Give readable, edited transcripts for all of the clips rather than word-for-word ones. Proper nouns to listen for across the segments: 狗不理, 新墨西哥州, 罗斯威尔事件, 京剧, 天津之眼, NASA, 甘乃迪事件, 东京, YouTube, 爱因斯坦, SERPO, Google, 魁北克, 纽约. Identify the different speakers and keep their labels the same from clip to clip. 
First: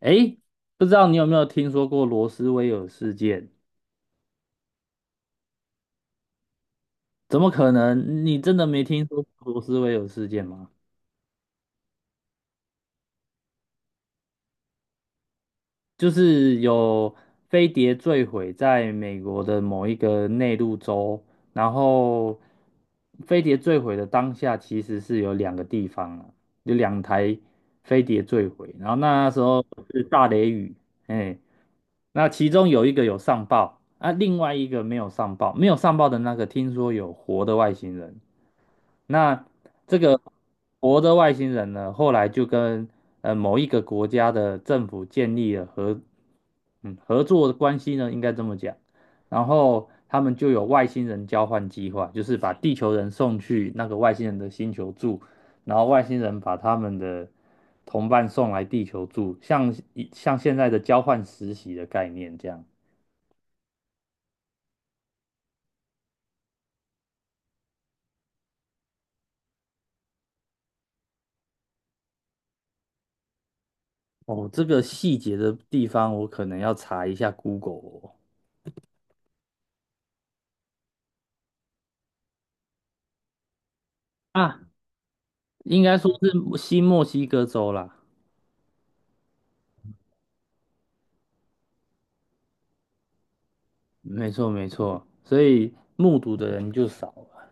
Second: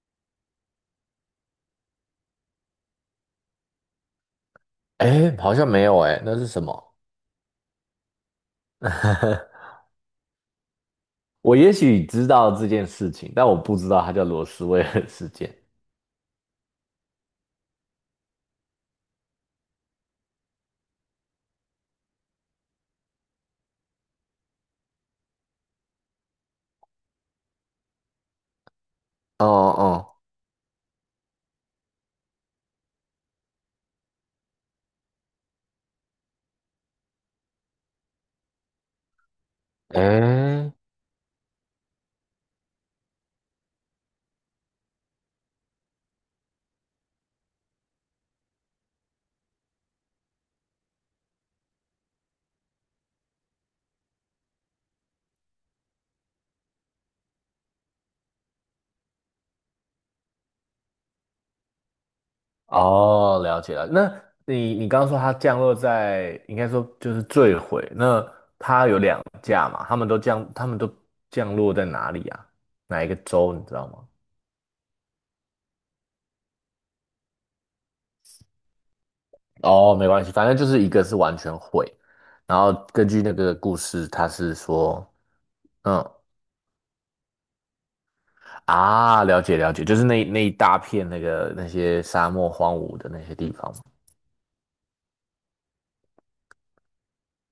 Speaker 1: 诶，不知道你有没有听说过罗斯威尔事件？
Speaker 2: 哎，好像没有哎，那是什么？
Speaker 1: 怎么可能？你真的没听说过罗 斯威尔事件吗？
Speaker 2: 我也许知道这件事情，但我不知道它叫罗斯威尔事件。
Speaker 1: 就是有飞碟坠毁在美国的某一个内陆州，然后飞碟坠毁的当下，其实是有两个地方啊，有两台飞碟坠毁，然后那时
Speaker 2: 哦
Speaker 1: 候是
Speaker 2: 哦，
Speaker 1: 大雷雨，哎，那其中有一个有上报啊，另外一个没有上报，没有上报的那个听说有活的外星人。那这个
Speaker 2: 哎，
Speaker 1: 活的外星人呢，后来就跟某一个国家的政府建立了合作的关系呢，应该这么讲。然后他们就有外星人交换计划，就是把地球人送去那个外星人的星球住，然后外星人把他们的同伴送来地球住，像现在的交换实习的概念这样。
Speaker 2: 哦，了解了。那你刚刚说它降落在，应该说就是坠毁。那它有两架嘛？他们都降，他们都降落在哪里啊？哪一个州你知道吗？
Speaker 1: 哦，这个细节的地方我可能要查一下 Google 哦。
Speaker 2: 哦，没关系，反正就是一个是完全毁，然后根据那个故事，它是
Speaker 1: 啊，
Speaker 2: 说，
Speaker 1: 应该说
Speaker 2: 嗯。
Speaker 1: 是新墨西哥州啦，
Speaker 2: 啊，了解了解，就是那一大片那个那些沙漠荒芜的那些地方嘛。
Speaker 1: 没错没错，所以目睹的人就少了。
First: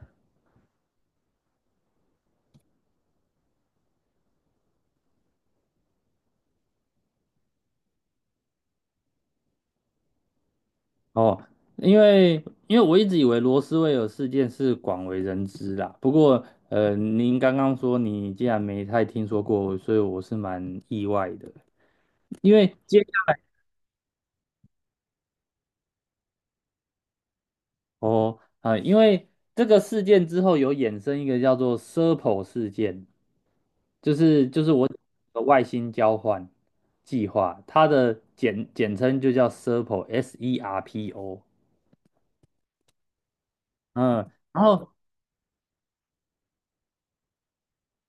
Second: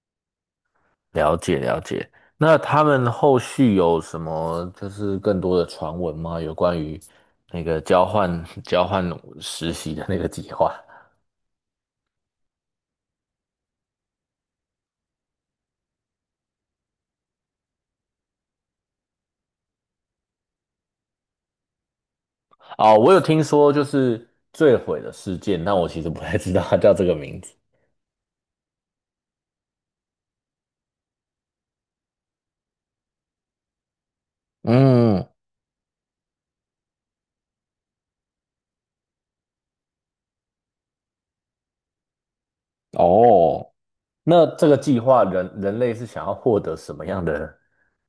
Speaker 2: 了解了解。那他们后续有什么就是更多的传闻吗？有关于那个交换 交换实习的那个计划？
Speaker 1: 哦，因为因为我一直以为罗斯威尔事件是广为人知啦，不过您刚刚说你竟然没太听说过，所以我是蛮意外的。因为
Speaker 2: 哦，
Speaker 1: 接下
Speaker 2: 我有听说就是坠毁的事件，但我其实不太知道它叫这个名字。
Speaker 1: 哦啊、呃因为这个事件之后有衍生一个叫做 SERPO 事件，就是我讲
Speaker 2: 嗯，
Speaker 1: 的外星交换计划，它的简称就叫 SERPO，S E R P O。
Speaker 2: 哦，
Speaker 1: 嗯，
Speaker 2: 那
Speaker 1: 然
Speaker 2: 这个
Speaker 1: 后
Speaker 2: 计划人类是想要获得什么样的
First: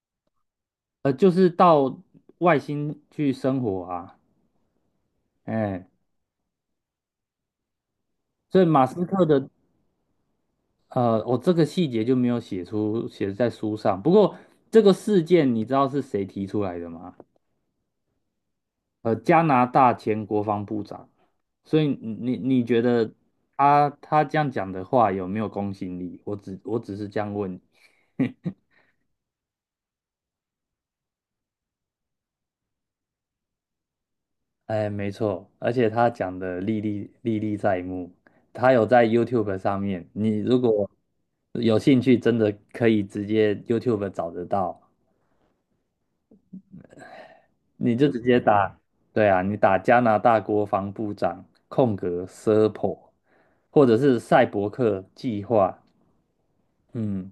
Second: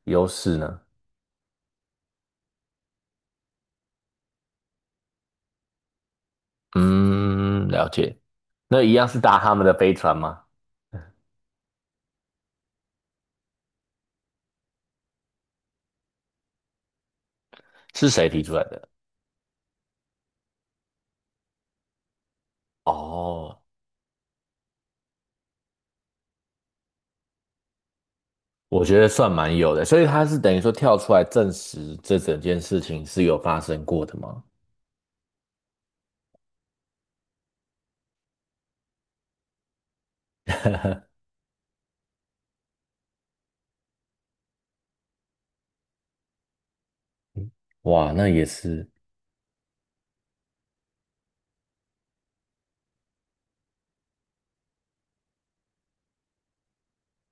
Speaker 2: 优势呢？
Speaker 1: 就是到外星去生活啊，哎，
Speaker 2: 嗯，了解。
Speaker 1: 所以
Speaker 2: 那
Speaker 1: 马
Speaker 2: 一
Speaker 1: 斯
Speaker 2: 样是
Speaker 1: 克
Speaker 2: 搭
Speaker 1: 的
Speaker 2: 他们的飞船吗？
Speaker 1: 呃，我这个细节就没有写在书上。不过这个事件你知道是谁提出来的吗？
Speaker 2: 是谁提出来的？
Speaker 1: 加拿大前国防部长。所以你觉得
Speaker 2: 哦，
Speaker 1: 他这样讲的话有没有公信力？我只是这样问你。
Speaker 2: 我觉得算蛮有的，所以他是等于说跳出来证实这整件事情是有发生过的吗？
Speaker 1: 哎，没错，而且他讲的历历在目，他有在 YouTube 上面，你如果 有兴趣，真的可以直接 YouTube 找得到。你就
Speaker 2: 哇，
Speaker 1: 直
Speaker 2: 那
Speaker 1: 接
Speaker 2: 也
Speaker 1: 打，
Speaker 2: 是，
Speaker 1: 对啊，你打加拿大国防部长空格 SIRPO，或者是赛博克计划，嗯，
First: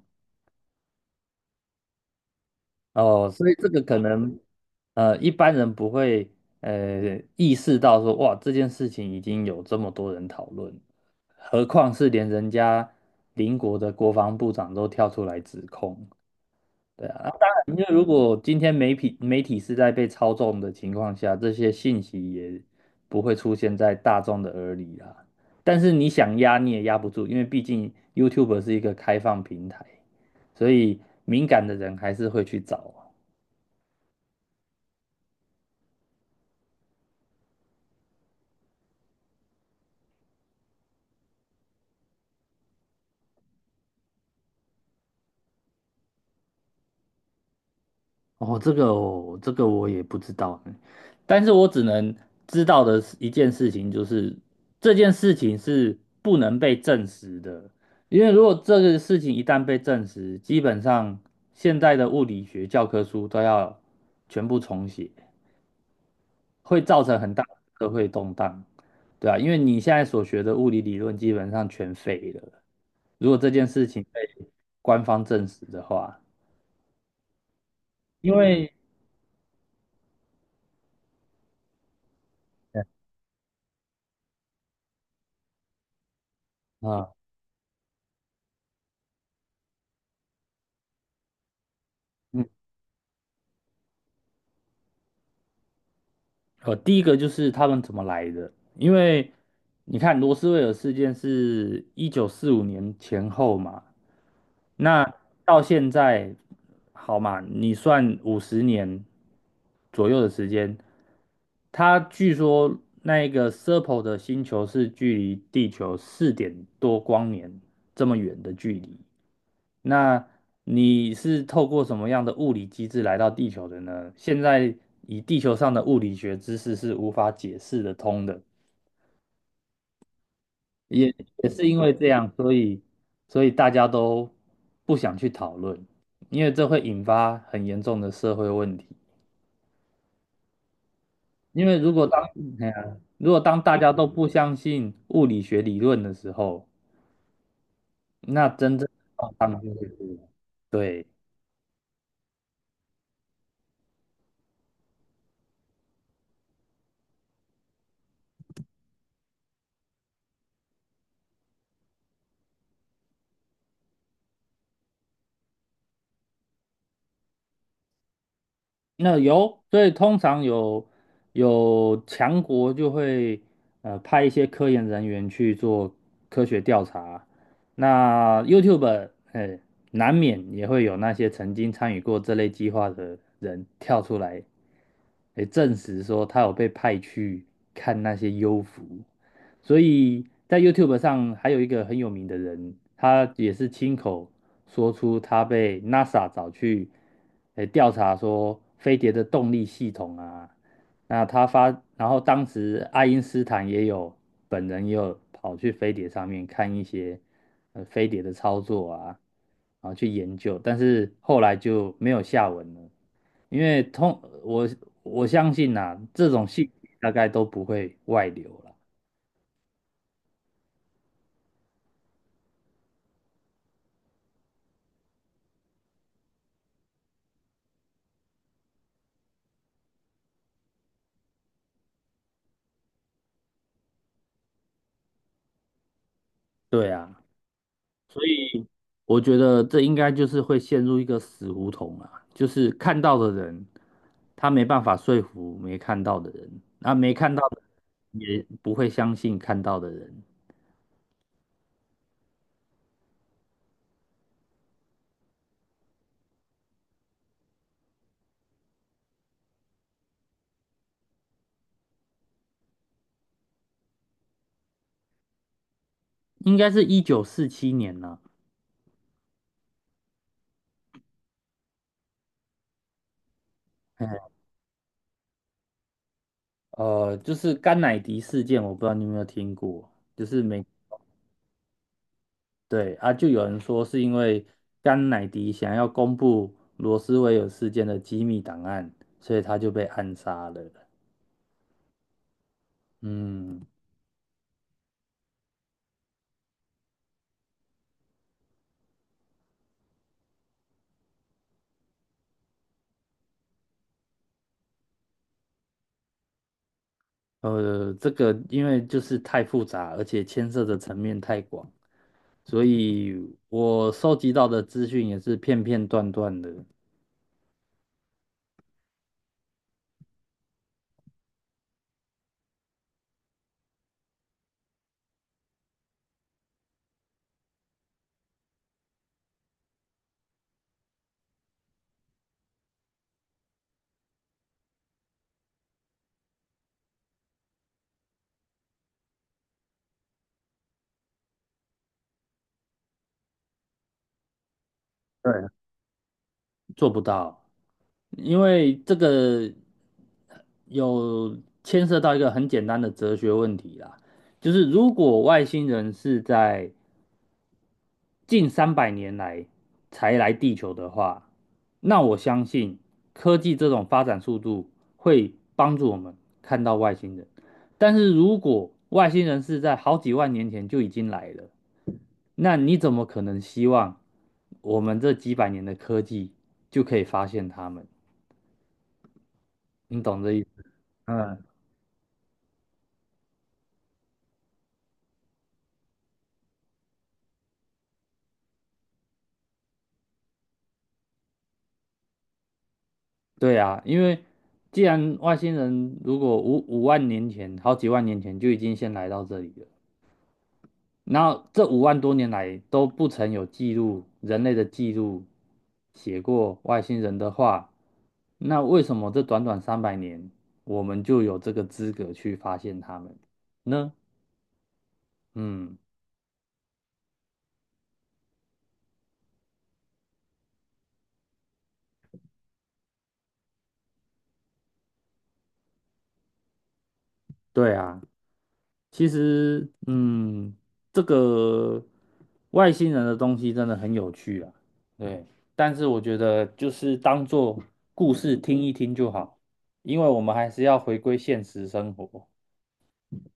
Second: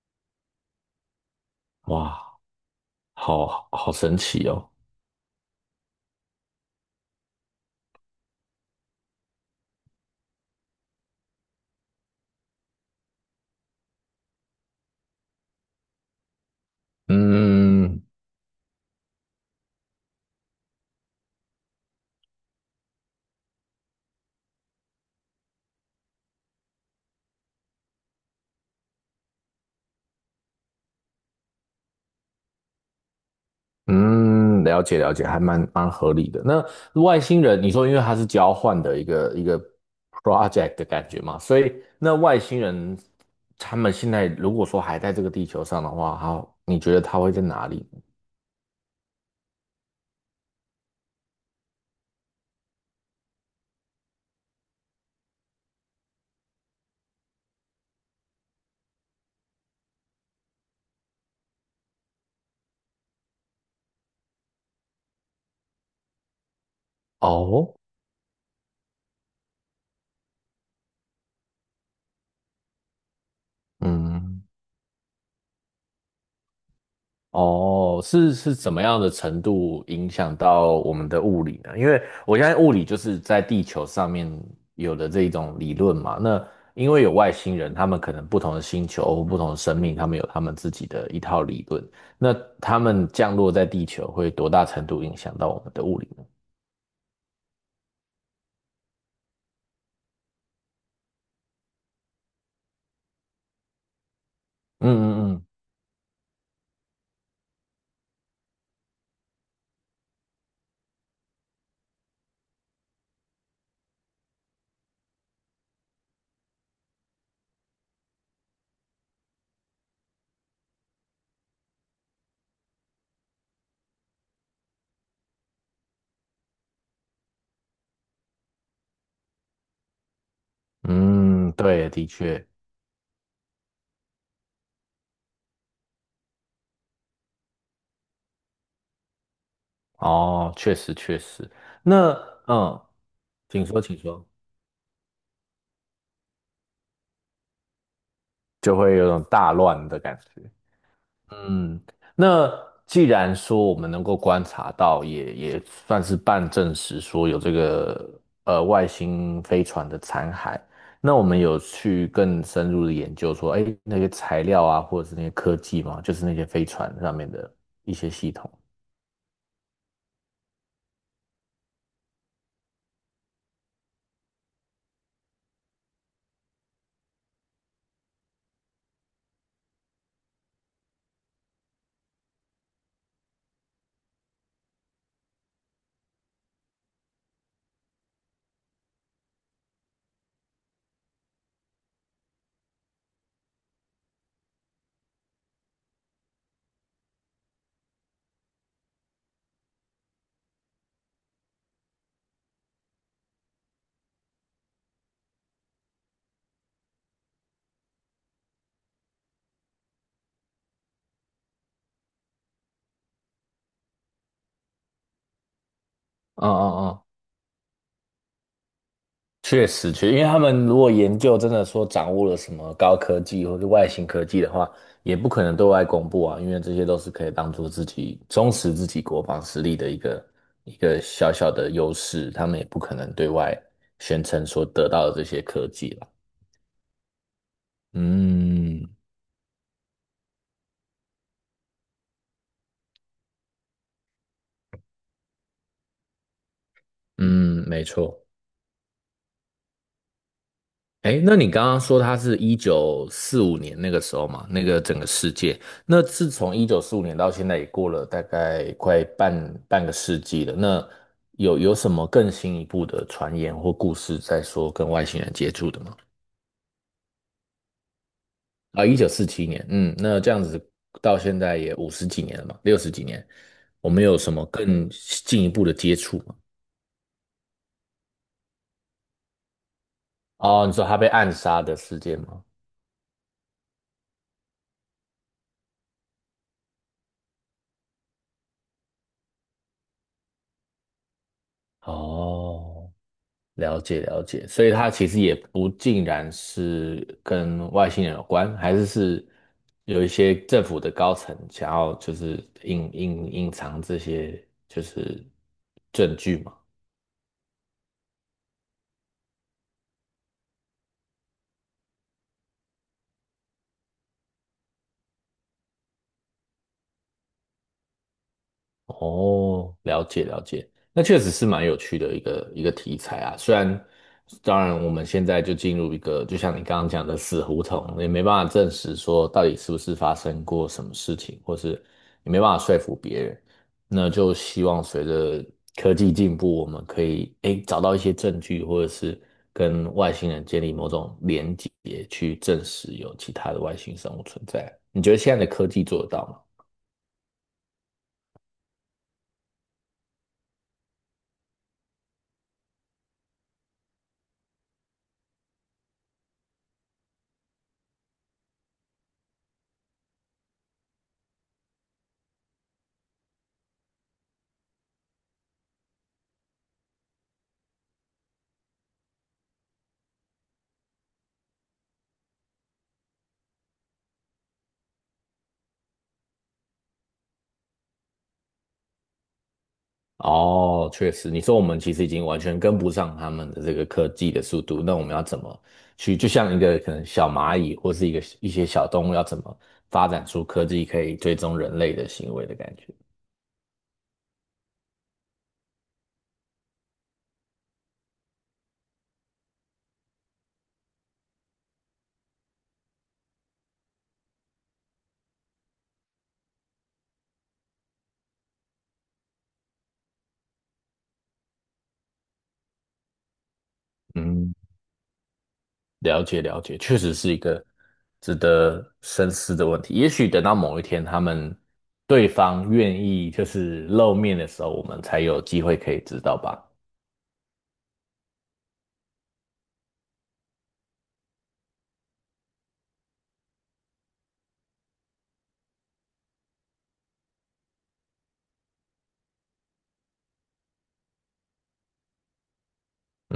Speaker 2: 哇，
Speaker 1: 哦，所以
Speaker 2: 好
Speaker 1: 这个
Speaker 2: 好
Speaker 1: 可
Speaker 2: 神
Speaker 1: 能
Speaker 2: 奇哦。
Speaker 1: 一般人不会意识到说哇这件事情已经有这么多人讨论，何况是连人家邻国的国防部长都跳出来指控，对啊，然后当然，因为
Speaker 2: 嗯
Speaker 1: 如果今天媒体是在被操纵的情况下，这些信息也不会出现在大众的耳里啦。但是你想压你也压不住，因为毕竟 YouTube 是一个开放平台，所以敏感的人还是会去找啊。
Speaker 2: 嗯，了解了解，还蛮合理的。那外星人，你说因为它是交换的一个一个 project 的感觉嘛，所以那外星人他们现在如果说还在这个地球上的话，好，你觉得他会在哪里？
Speaker 1: 哦，这个我也不知道呢。但是我只能知道的是一件事情就是，这件事情是不能被证实的，因为如果这个事情一旦被证实，基本上现在的物理学教科书都要全部重写，会造成很大的
Speaker 2: 哦
Speaker 1: 社会动荡，对啊，因为你现在所学的物理理论基本上全废了，如果这件事情被
Speaker 2: 嗯，
Speaker 1: 官方证实的话，
Speaker 2: 哦，是
Speaker 1: 因
Speaker 2: 是
Speaker 1: 为
Speaker 2: 怎么样的程度影响到我们的物理呢？因为我相信物
Speaker 1: 啊。
Speaker 2: 理就是在地球上面有的这一种理论嘛。那因为
Speaker 1: 嗯
Speaker 2: 有外星人，他们可能不同的星球或不同的生命，他们有他们自己的一套理论。那他们降落在地球会多大程度影响到我们的物理呢？
Speaker 1: 第一个就是他们怎么来的，因为你看罗斯威尔事件是1945年前后嘛，
Speaker 2: 嗯
Speaker 1: 那
Speaker 2: 嗯
Speaker 1: 到现在好嘛，你算50年左右的时间，他据说那一个 Serpo 的星球是距离地球四点多光年这么远的距离，那你是透过什么样的物理机制来到地球的呢？现在以地球上的物理学知识是无法解释得通的，也也
Speaker 2: 嗯嗯，
Speaker 1: 是因
Speaker 2: 对，
Speaker 1: 为
Speaker 2: 的
Speaker 1: 这样，
Speaker 2: 确，
Speaker 1: 所以大家都不想去讨论，因为这会引发很严重的社会问题。
Speaker 2: 哦，确实确实。
Speaker 1: 因为如果
Speaker 2: 那
Speaker 1: 当哎
Speaker 2: 嗯，
Speaker 1: 呀，如果当
Speaker 2: 请
Speaker 1: 大
Speaker 2: 说，
Speaker 1: 家
Speaker 2: 请
Speaker 1: 都
Speaker 2: 说，
Speaker 1: 不相信物理学理论的时候，那
Speaker 2: 就
Speaker 1: 真正的
Speaker 2: 会有种
Speaker 1: 状
Speaker 2: 大
Speaker 1: 况就会
Speaker 2: 乱的感
Speaker 1: 是，
Speaker 2: 觉。
Speaker 1: 对。
Speaker 2: 嗯，那既然说我们能够观察到，也算是半证实说有这个呃外星飞船的残骸，那我们有去更深入的研究说，哎，那些材料啊，或者是那些科技嘛，就是那些飞船上面的一些系统。
Speaker 1: 那有，所以通常有强国就会派一些科研人员去做科学调查。那 YouTube 哎，难免也会有那些曾经参与过这类计划的人跳出来，诶证实说他有被派去看那些幽浮。所以在 YouTube 上还有一个很有名的人，他也是亲口说出他被 NASA 找去，诶调查说飞碟的动力系统啊。那他发，然后当时爱因斯坦也有本人也有跑去飞碟上面看一些飞碟的操作啊，然后去研究，但是后来就没有下文了。因为通我相信呐、这种
Speaker 2: 嗯
Speaker 1: 信息大
Speaker 2: 嗯
Speaker 1: 概都不会外流了。
Speaker 2: 确实，确，因为他们如果研究真的说掌握了什么高科技或者外星科技的话，也不可能对外公布啊，因为这些都是可以当做自己充实自己国防实力的一个一个小小的优势，他们也不可能对外宣称所得到的这些科技了。
Speaker 1: 对啊，所以
Speaker 2: 嗯
Speaker 1: 我觉得这应该就是会陷入一个死胡同啊，就是看到的人，他没办法说服没看到的人，那没看到的
Speaker 2: 嗯，没
Speaker 1: 人
Speaker 2: 错。
Speaker 1: 也不会相信看到的人。
Speaker 2: 哎，那你刚刚说他是一九四五年那个时候嘛，那个整个世界，那自从一九四五年到现在也过了大概快半个世纪了。那有什么更新一步的传言或故事在说跟外星人接触的吗？
Speaker 1: 应该是1947年呢、
Speaker 2: 啊，1947年，嗯，那这样子到现在也五十几年了嘛，六十几年，我们
Speaker 1: 嘿
Speaker 2: 有什么更进一步的接触吗？
Speaker 1: 就是甘乃迪事件，我不知道你有没有听过，就是美，
Speaker 2: 哦，你说他被暗杀的事件吗？
Speaker 1: 对啊，就有人说是因为甘乃迪想要公布罗斯威尔事件的机密档案，所以他就被暗杀了。
Speaker 2: 哦，
Speaker 1: 嗯。
Speaker 2: 了解了解，所以它其实也不尽然是跟外星人有关，还是有一些政府的高层想要就是隐藏这些就是证据嘛。
Speaker 1: 这个因为就是太复杂，而且牵涉的层面太广，所以我收集到的资讯也是片片段段的，
Speaker 2: 哦，了解了解，那确实是蛮有趣的一个一个题材啊。虽然，当然我们现在就进入一个，就像你刚刚讲的死胡同，也没办法证实说到底是不是发生过什么事情，或是也没办法说服别人。那就希望随着科技进步，我们可以诶找到一些证据，或者是跟外星人建立某种连结，去证实有其他的外星生物存在。你觉得现在
Speaker 1: 对，
Speaker 2: 的科技做得到吗？
Speaker 1: 做不到。因为这个有牵涉到一个很简单的哲学问题啦，就是如果外星人是在近三百年来才来地球的话，那我相信科技这种发展速度会帮助我们看到外星人。但是如果外星人是在好几万年前就已经来了，那你怎么可能希望我们这几百年的科技就可以发现他们？你懂这意思？
Speaker 2: 哦，确实，
Speaker 1: 嗯，
Speaker 2: 你说我们其实已经完全跟不上他们的这个科技的速度，那我们要怎么去，就像一个可能小蚂蚁或是一个一些小动物，要怎么发展出科技可以追踪人类的行为的感觉？
Speaker 1: 对啊，因为既然外星人如果五万年前、好几万年前就已经先来到这里了，然后这5万多年来都不曾有记录，人类的记录写过外星人的话，那为什么这短短三百年，我们就有这个资格去发现他们呢？
Speaker 2: 嗯，
Speaker 1: 嗯，
Speaker 2: 了解了解，确实是一个值得深思的问题。也许等到某一天，他们对方愿意就是露面的时候，我们才有机会可以知道吧。
Speaker 1: 对啊，其实，嗯，这个外星人的东西真的很有趣啊，对，但是我觉得就是当做故事听一听就好，因为我们还是要回归现实生活。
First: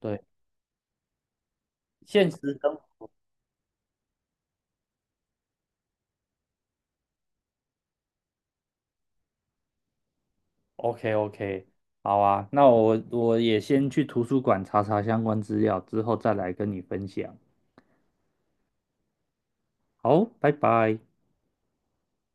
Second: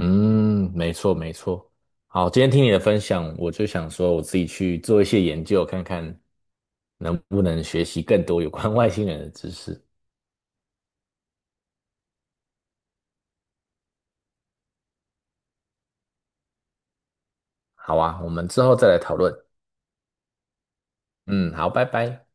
Speaker 1: 对。
Speaker 2: 没错没错。好，
Speaker 1: 现实
Speaker 2: 今天听你
Speaker 1: 生
Speaker 2: 的分享，我就想说我自己去做一些研究，看看能不能学习更多有关外星人的知识。
Speaker 1: OK OK，好啊，那我也先去图书馆查查相关资料，之后再来跟你分享。
Speaker 2: 好啊，我们之后再来讨论。
Speaker 1: 好，拜拜。
Speaker 2: 嗯，好，拜拜。